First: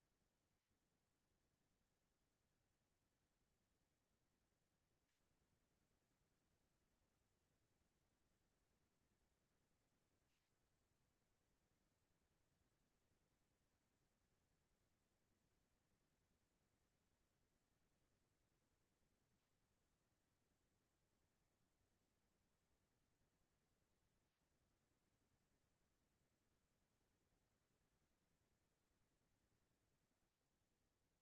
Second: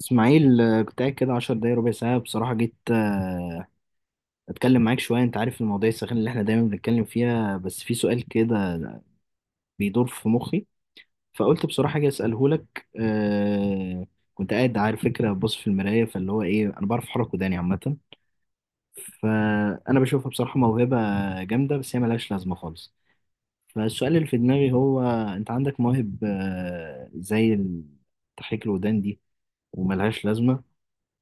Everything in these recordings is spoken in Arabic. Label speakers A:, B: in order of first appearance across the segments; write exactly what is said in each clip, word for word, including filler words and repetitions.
A: اسماعيل، آه، كنت قاعد كده عشر دقايق ربع ساعة بصراحة. جيت آه، اتكلم معاك شوية. انت عارف المواضيع الساخنة اللي احنا دايما بنتكلم فيها، بس في سؤال كده بيدور في مخي، فقلت بصراحة اجي اسأله لك. آه، كنت قاعد على فكرة بص في المراية، فاللي هو ايه، انا بعرف احرك وداني عامة، فانا بشوفها بصراحة موهبة جامدة، بس هي ملهاش لازمة خالص. فالسؤال اللي في دماغي هو: انت عندك مواهب آه، زي ال- تحريك الودان دي وملهاش لازمة،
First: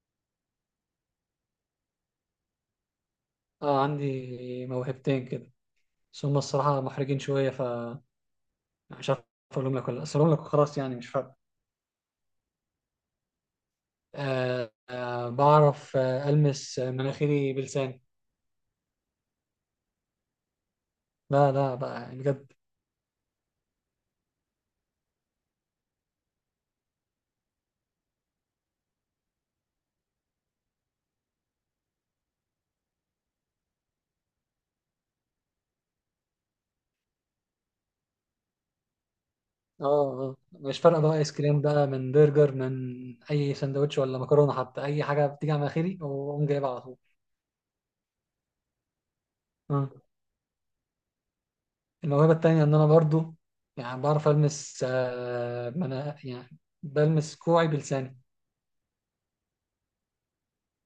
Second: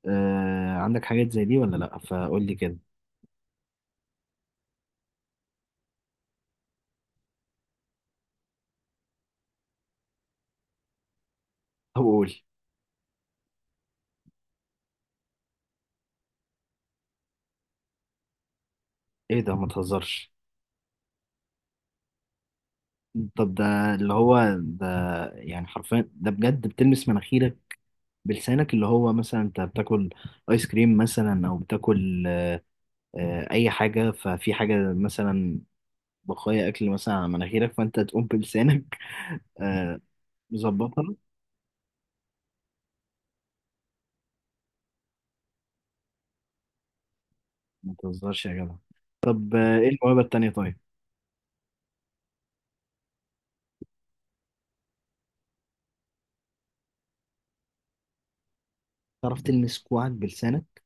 A: آه عندك حاجات زي دي ولا لأ؟ فقول لي كده.
B: اه، عندي موهبتين كده. بس هم الصراحة محرجين شوية، فمش عارف أقولهم لك ولا لأ. بس أقولهم لك وخلاص، يعني مش فارقة.
A: طب قول.
B: آه آه بعرف آه ألمس مناخيري بلساني.
A: ايه ده، ما تهزرش!
B: لا لا بقى يعني بجد.
A: طب ده، اللي هو ده، يعني حرفيا ده بجد بتلمس مناخيرك بلسانك؟ اللي هو مثلا انت بتاكل ايس كريم مثلا، او بتاكل آه اي حاجة، ففي حاجة مثلا، بقايا اكل مثلا على مناخيرك، فانت تقوم بلسانك
B: اه
A: آه
B: آه. مش فارقة
A: مظبطها.
B: بقى آيس كريم بقى من برجر من أي سندوتش ولا مكرونة، حتى أي حاجة بتيجي على مناخيري وأقوم جايبها على طول.
A: ما تهزرش يا جدع! طب آه، ايه
B: آه.
A: الموهبة التانية طيب؟
B: الموهبة التانية إن أنا برضو يعني بعرف ألمس آه منا... يعني بلمس كوعي بلساني.
A: تعرف تلمس كوعك بلسانك؟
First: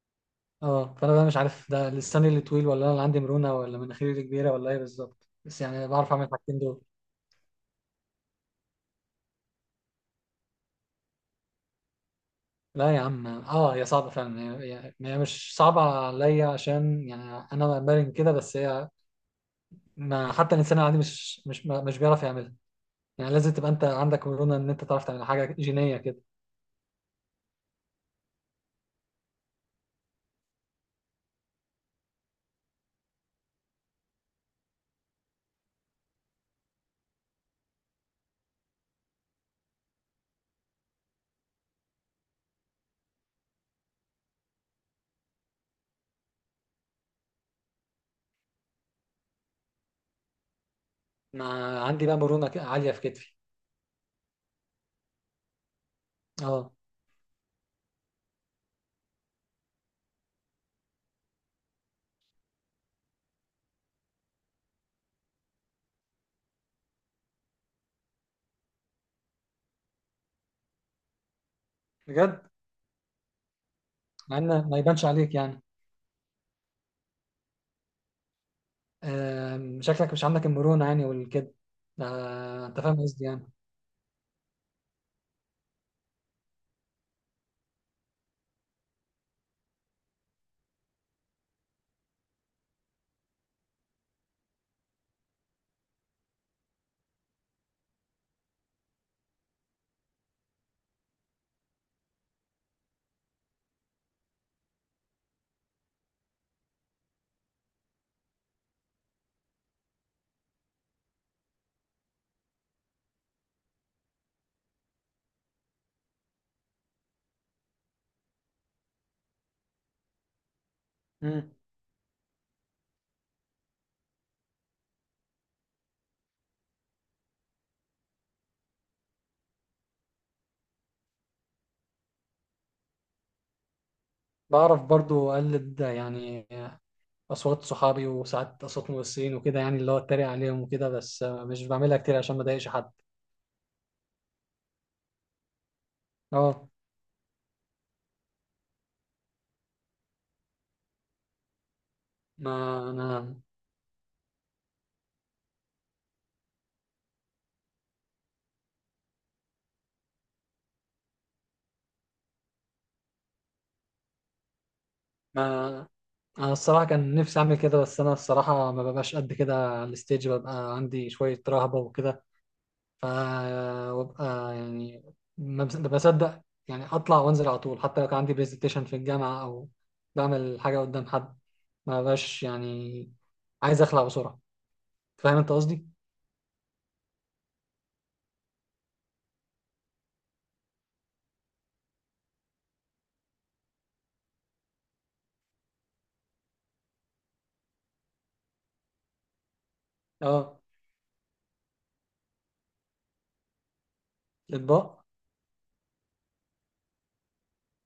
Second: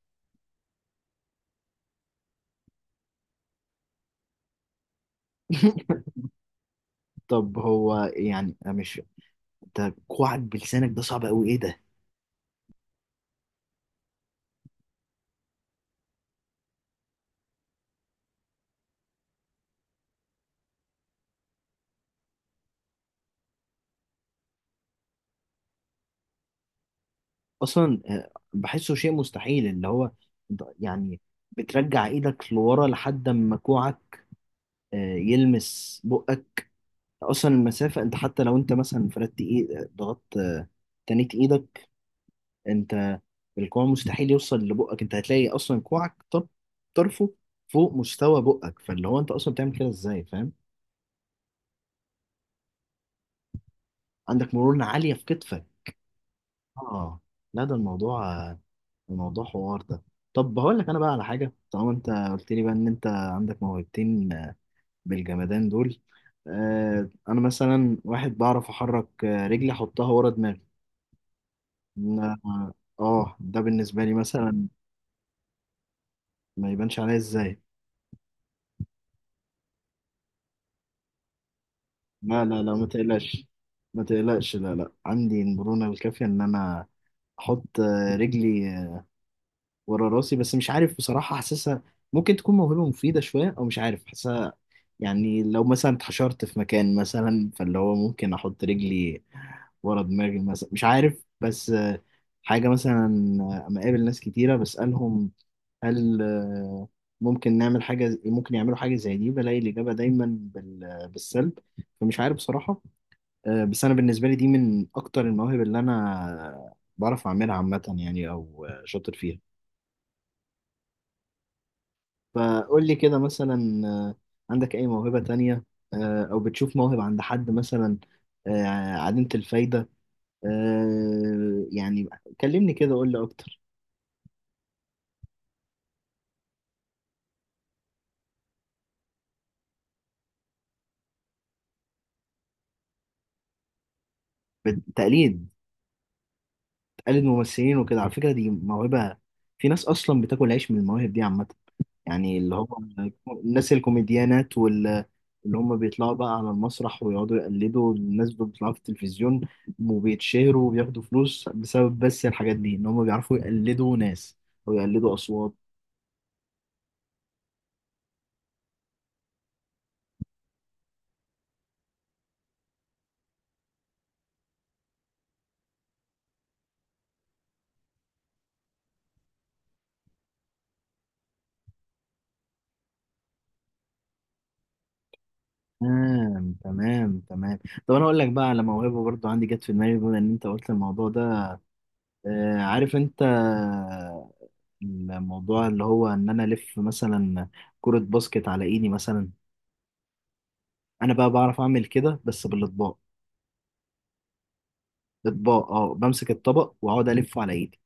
B: اه، فانا بقى مش عارف ده لساني اللي طويل ولا انا اللي عندي مرونه ولا مناخيري اللي كبيره ولا ايه بالظبط، بس يعني بعرف اعمل الحاجتين دول.
A: طب هو يعني مش، انت كوعك بلسانك ده صعب قوي، ايه ده؟
B: لا يا عم، اه هي صعبه فعلا. هي هي- هي مش صعبه عليا، عشان يعني انا مرن كده، بس هي ما حتى الانسان العادي مش مش ما- مش بيعرف يعملها. يعني لازم تبقى انت عندك مرونه ان انت تعرف تعمل حاجه جينيه كده.
A: اصلا آه، بحسه شيء مستحيل، اللي هو ده- يعني، بترجع ايدك لورا لحد ما كوعك آه، يلمس بقك. اصلا المسافة، انت حتى لو انت مثلا فردت ايد، ضغطت آه، تنيت ايدك، انت الكوع مستحيل يوصل لبقك. انت هتلاقي اصلا كوعك طر- طرفه فوق مستوى بقك، فاللي هو انت اصلا بتعمل كده ازاي؟ فاهم.
B: ما عندي بقى مرونه ك- عاليه في كتفي.
A: عندك مرونة عالية في كتفك.
B: اه،
A: اه. لا، ده الموضوع، الموضوع حوار ده. طب هقول لك انا بقى على حاجه، طالما انت قلت لي بقى ان انت عندك موهبتين بالجمدان دول. آه انا مثلا واحد بعرف احرك آه، رجلي احطها ورا دماغي.
B: بجد.
A: اه. آه، ده بالنسبه لي
B: مع
A: مثلا.
B: ان ما يبانش عليك يعني.
A: ما يبانش عليا ازاي؟
B: آه شكلك مش عندك المرونه يعني والكده.
A: لا لا
B: آه
A: لا،
B: انت
A: ما
B: فاهم قصدي
A: تقلقش،
B: يعني.
A: ما تقلقش. لا لا، عندي المرونه الكافيه ان انا احط آه، رجلي ورا راسي، بس مش عارف بصراحة حاسسها ممكن تكون موهبة مفيدة شوية أو مش عارف حاسسها. يعني لو مثلا اتحشرت في مكان مثلا، فاللي هو ممكن أحط رجلي ورا دماغي مثلا، مش عارف. بس آه، حاجة مثلا. آه، أما أقابل ناس كتيرة بسألهم: هل آه، ممكن نعمل حاجة ز- ممكن يعملوا حاجة زي دي؟ بلاقي الإجابة دايما بال- بالسلب. فمش عارف بصراحة. آه، بس أنا بالنسبة لي دي من أكتر المواهب اللي أنا بعرف أعملها عامة، يعني أو آه، شاطر فيها.
B: مم.
A: فقول لي كده مثلا، آه، عندك أي موهبة تانية، آه، أو بتشوف موهبة عند حد مثلا آه، عديمة الفايدة، آه، يعني؟ كلمني كده، قول لي أكتر.
B: بعرف برضو أقلد يعني أصوات صحابي، وساعات أصوات ممثلين وكده، يعني اللي هو أتريق عليهم وكده، بس مش بعملها كتير عشان ما أضايقش حد.
A: بت- تقليد؟
B: أه،
A: تقلد ممثلين وكده؟ على فكرة دي موهبة، في ناس أصلا بتاكل عيش من المواهب دي عامة. يعني
B: ما
A: اللي هو
B: أنا
A: الناس الكوميديانات وال اللي هم بيطلعوا بقى على المسرح ويقعدوا يقلدوا الناس اللي بيطلعوا في التلفزيون، وبيتشهروا وبياخدوا فلوس بسبب بس الحاجات دي، ان هم بيعرفوا يقلدوا ناس ويقلدوا اصوات.
B: ما أنا الصراحة كان نفسي أعمل كده، بس أنا الصراحة ما ببقاش قد كده على الستيج، ببقى عندي شوية رهبة وكده. ف وببقى يعني ما بص- ما بصدق يعني أطلع وأنزل على طول، حتى لو كان عندي برزنتيشن في الجامعة أو بعمل حاجة قدام حد، ما ببقاش يعني عايز أخلع بسرعة. فاهم أنت قصدي؟
A: تمام، تمام، تمام. طب انا اقول لك بقى على موهبه برضو عندي جت في دماغي، بما ان انت قلت الموضوع ده. آه عارف انت آه، الموضوع اللي هو ان انا الف مثلا كرة باسكت على ايدي مثلا؟
B: اه.
A: انا بقى بعرف اعمل كده بس بالاطباق.
B: اطباق.
A: اطباق، اه، بمسك الطبق واقعد الفه على ايدي.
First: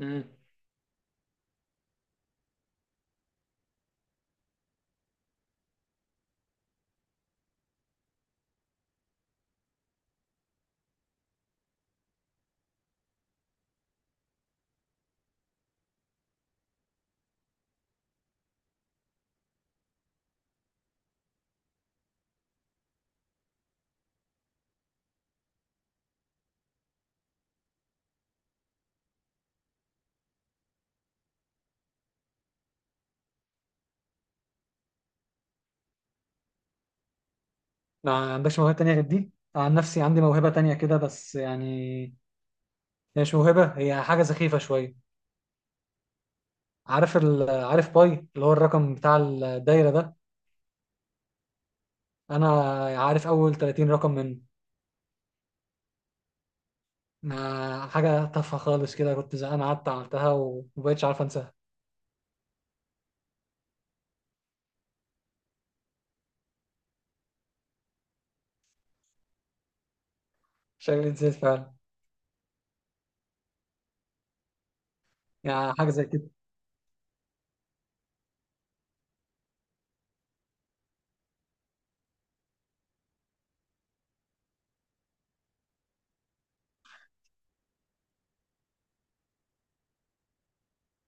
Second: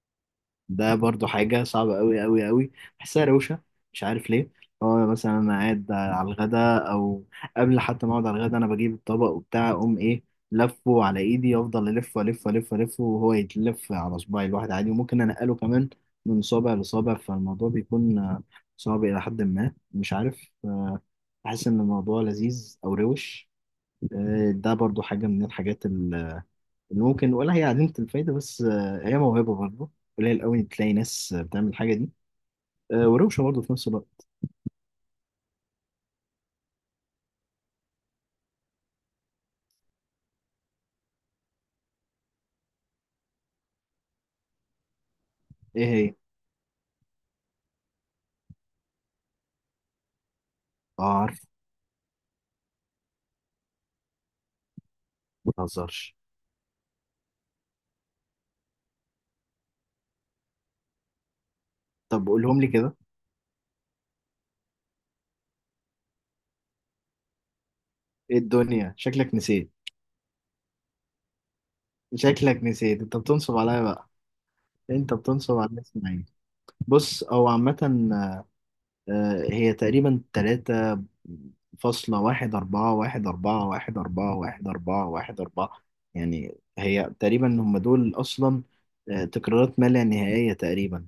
B: امم
A: ده برضو حاجه صعبه قوي قوي قوي، بحسها روشه، مش عارف ليه. اه مثلا انا قاعد على الغدا او قبل حتى ما اقعد على الغدا، انا بجيب الطبق وبتاع، اقوم ايه، لفه على ايدي، افضل الف والف والف والف وهو يتلف على صباعي الواحد عادي، وممكن انقله كمان من صابع لصابع. فالموضوع بيكون آه، صعب الى حد ما، مش عارف. آه، بحس ان الموضوع لذيذ او روش. آه، ده برضو حاجه من الحاجات اللي ممكن، ولا هي عديمة الفايدة، بس آه، هي موهبة برضه. قليل قوي تلاقي ناس آه، بتعمل الحاجة دي آه، وروشة برضه في نفس الوقت.
B: ما عندكش موهبه تانية غير دي؟ عن نفسي عندي موهبه تانية كده، بس يعني هي مش موهبه، هي حاجه سخيفه شويه.
A: ايه هي؟
B: عارف ال... عارف باي اللي هو الرقم بتاع الدايره ده.
A: اه عارف.
B: انا عارف اول تلاتين رقم منه.
A: ما تهزرش!
B: ما حاجه تافهه خالص كده، كنت زهقان قعدت عملتها ومبقتش عارف انساها.
A: طب قولهم لي كده. ايه الدنيا، شكلك نسيت؟
B: شكلي نسيت فعلا.
A: شكلك نسيت، انت بتنصب عليا بقى، انت بتنصب
B: يعني
A: على
B: حاجه زي كده.
A: اسماعيل. بص هو عامة، آه، هي تقريبا تلاتة فاصلة واحد أربعة واحد أربعة واحد أربعة واحد أربعة واحد أربعة. يعني هي تقريبا هم دول أصلا، آه، تكرارات ما لا نهائية تقريبا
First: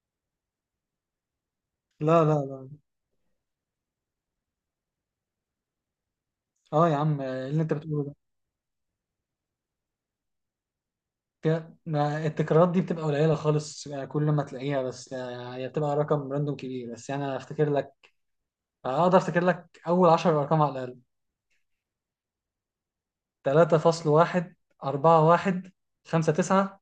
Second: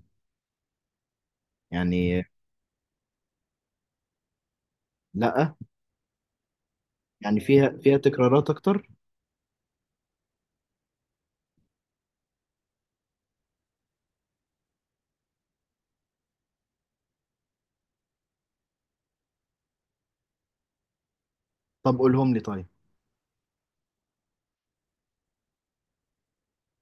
A: يعني.
B: لا لا لا.
A: لا.
B: اه يا عم،
A: يعني
B: إيه اللي
A: فيها
B: انت
A: فيها
B: بتقوله ده؟
A: تكرارات اكتر.
B: فيها- ما التكرارات دي بتبقى قليلة خالص يعني، كل ما تلاقيها بس، آه، هي بتبقى رقم راندوم كبير، بس يعني أنا أفتكر لك. أقدر أفتكر لك أول عشرة أرقام على الأقل.
A: طب قولهم لي طيب.
B: تلاتة فاصلة واحد، أربعة فاصلة واحد، خمسة فاصلة تسعة،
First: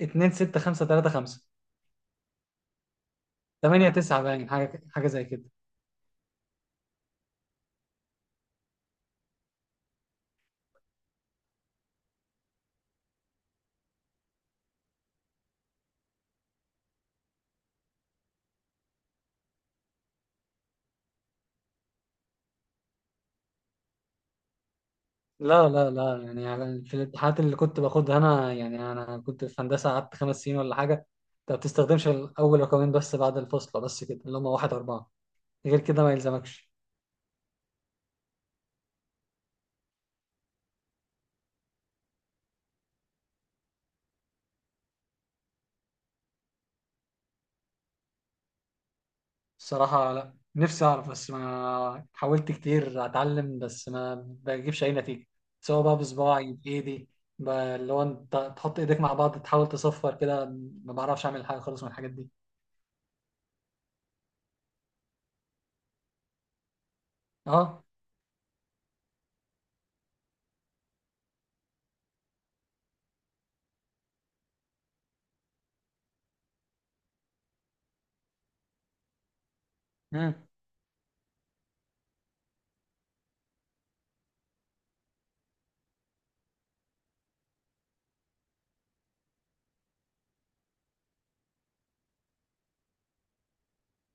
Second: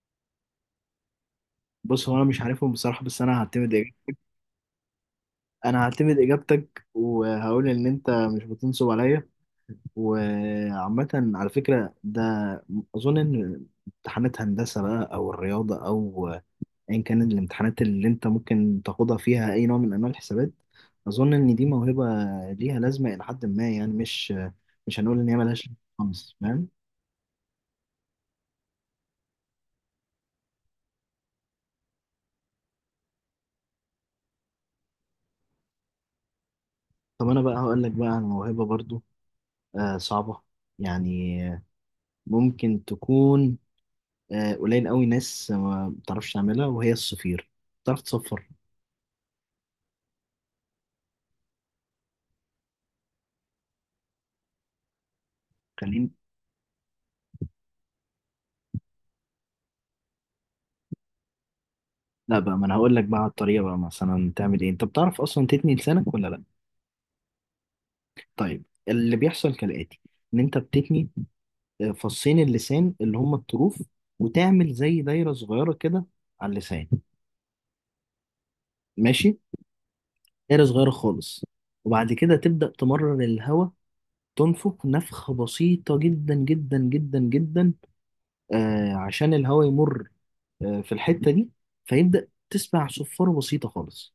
B: 2.6.5.3.5،
A: بص هو انا مش عارفهم بصراحه، بس انا هعتمد إج...
B: تمانية، تسعة باين، حاجة حاجة زي كده.
A: انا هعتمد اجابتك وهقول ان انت مش بتنصب عليا. وعامه، على فكره ده، اظن ان امتحانات هندسه بقى او الرياضه، او ايا كان الامتحانات اللي انت ممكن تاخدها فيها اي نوع من انواع الحسابات، اظن ان دي موهبه ليها لازمه الى حد ما، يعني مش مش هنقول ان هي ملهاش
B: لا لا لا.
A: خالص،
B: يعني
A: فاهم.
B: يعني في الامتحانات اللي كنت باخدها أنا، يعني أنا كنت في هندسة قعدت خمس سنين ولا حاجة. أنت ما بتستخدمش الأول رقمين بس، بعد الفصل بس كده اللي هم واحد أربعة، غير كده ما يلزمكش.
A: طب انا بقى هقول لك بقى عن موهبه برضو آه، صعبة، يعني آه، ممكن تكون آه، قليل قوي ناس ما بتعرفش تعملها، وهي الصفير. بتعرف تصفر؟
B: الصراحة لا، نفسي أعرف بس ما حاولت كتير أتعلم، بس ما بجيبش أي نتيجة. سواء بقى
A: خليني.
B: بصباعي، بإيدي، ب- اللي هو أنت تحط إيديك مع بعض تحاول تصفر كده. ما بعرفش أعمل حاجة خالص من الحاجات دي.
A: لا بقى، ما انا هقول لك بقى على الطريقة بقى، مثلا تعمل ايه. انت بتعرف اصلا تتني لسانك ولا لا؟
B: أه.
A: طيب اللي بيحصل كالآتي: ان انت بتتني آه، فصين اللسان اللي هم الطروف، وتعمل زي دايرة صغيرة كده على اللسان، ماشي.
B: مم.
A: دايرة صغيرة خالص، وبعد كده تبدأ تمرر الهواء، تنفخ نفخة بسيطة جدا جدا جدا جدا، آه عشان الهواء يمر آه في الحتة دي، فيبدأ تسمع صفارة بسيطة خالص.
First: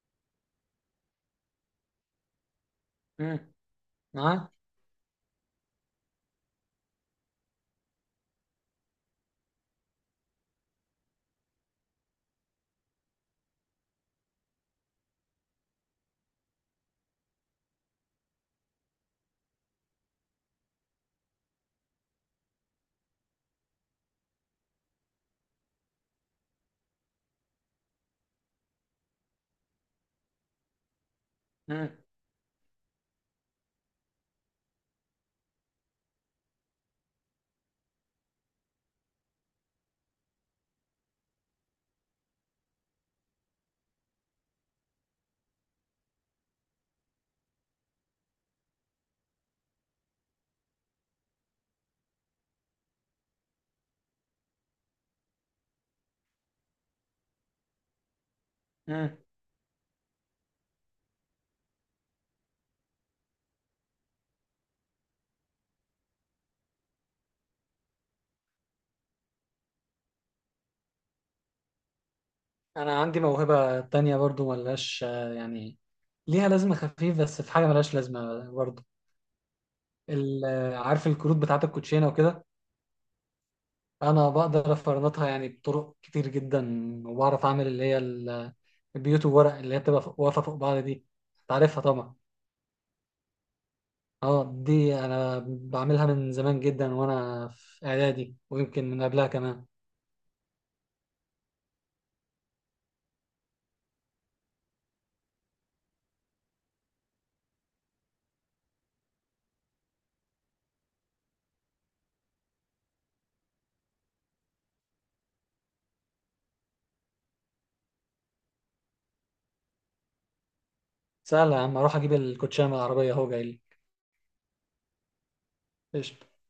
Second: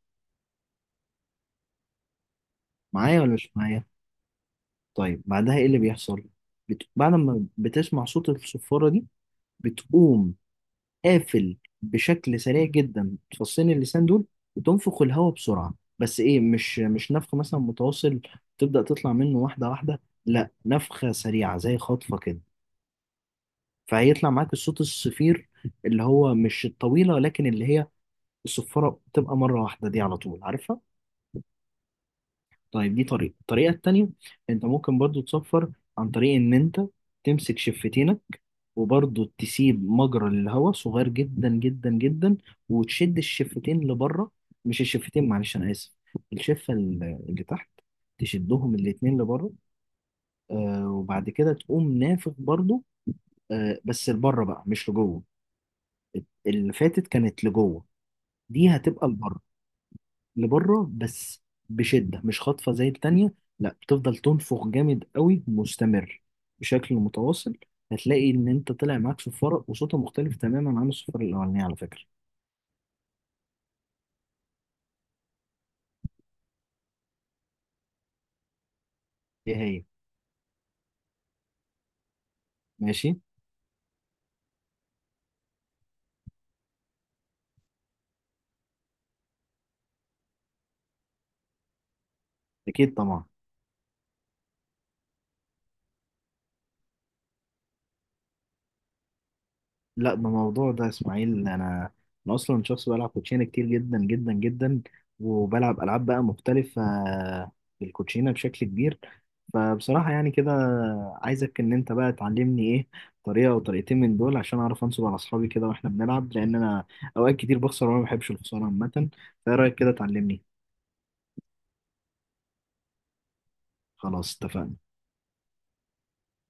A: معايا ولا مش
B: مم.
A: معايا؟
B: معاك.
A: طيب بعدها ايه اللي بيحصل؟ بت... بعد ما بتسمع صوت الصفارة دي، بتقوم قافل بشكل سريع جدا تفصين اللسان دول، وتنفخ الهواء بسرعة، بس ايه، مش، مش نفخ مثلا متواصل تبدأ تطلع منه واحدة واحدة، لا، نفخة سريعة زي خطفة كده، فهيطلع معاك الصوت الصفير، اللي هو مش الطويلة، لكن اللي هي الصفارة بتبقى مرة واحدة دي على طول، عارفها؟
B: مم.
A: طيب دي طريقة. الطريقة التانية، انت ممكن برضو تصفر عن طريق ان انت تمسك شفتينك، وبرضو تسيب مجرى للهواء صغير جدا جدا جدا، وتشد الشفتين لبره. مش الشفتين، معلش انا اسف، الشفة ال- اللي تحت، تشدهم الاتنين لبره. آه وبعد كده تقوم نافخ برضو، آه بس لبره بقى مش لجوه. اللي فاتت كانت لجوه، دي هتبقى
B: مم.
A: لبره. لبره بس، بشدة، مش خاطفة زي التانية، لا، بتفضل تنفخ جامد قوي مستمر بشكل متواصل. هتلاقي ان انت طلع معاك صفارة وصوتها مختلف تماما عن الصفارة الاولانية، على فكرة.
B: أنا عندي موهبة تانية برضو ملهاش، آه، يعني ليها لازمة خفيف، بس في حاجة ملهاش لازمة برضو.
A: ايه هي؟
B: ال- آه، عارف الكروت بتاعة الكوتشينة وكده.
A: ماشي.
B: انا بقدر افرنطها يعني بطرق كتير جدا، وبعرف اعمل اللي هي ال- البيوت، وورق اللي هي بتبقى فوق- واقفه فوق بعض دي، تعرفها طبعا.
A: اكيد طبعا.
B: اه، دي انا بعملها من زمان جدا وانا في اعدادي، ويمكن من قبلها كمان.
A: لا، ده موضوع ده يا اسماعيل. انا، انا اصلا شخص بلعب كوتشينه كتير جدا جدا جدا، وبلعب العاب بقى مختلفه بالكوتشينه بشكل كبير، فبصراحه يعني كده، عايزك ان انت بقى تعلمني ايه، طريقه او طريقتين من دول، عشان اعرف انصب على اصحابي كده واحنا بنلعب، لان انا اوقات كتير بخسر وانا ما بحبش الخساره عامه. فايه رايك كده، تعلمني؟
B: سهله يا عم، اروح اجيب الكوتشيه من العربيه اهو جاي لي.
A: خلاص اتفقنا.
B: قشطة.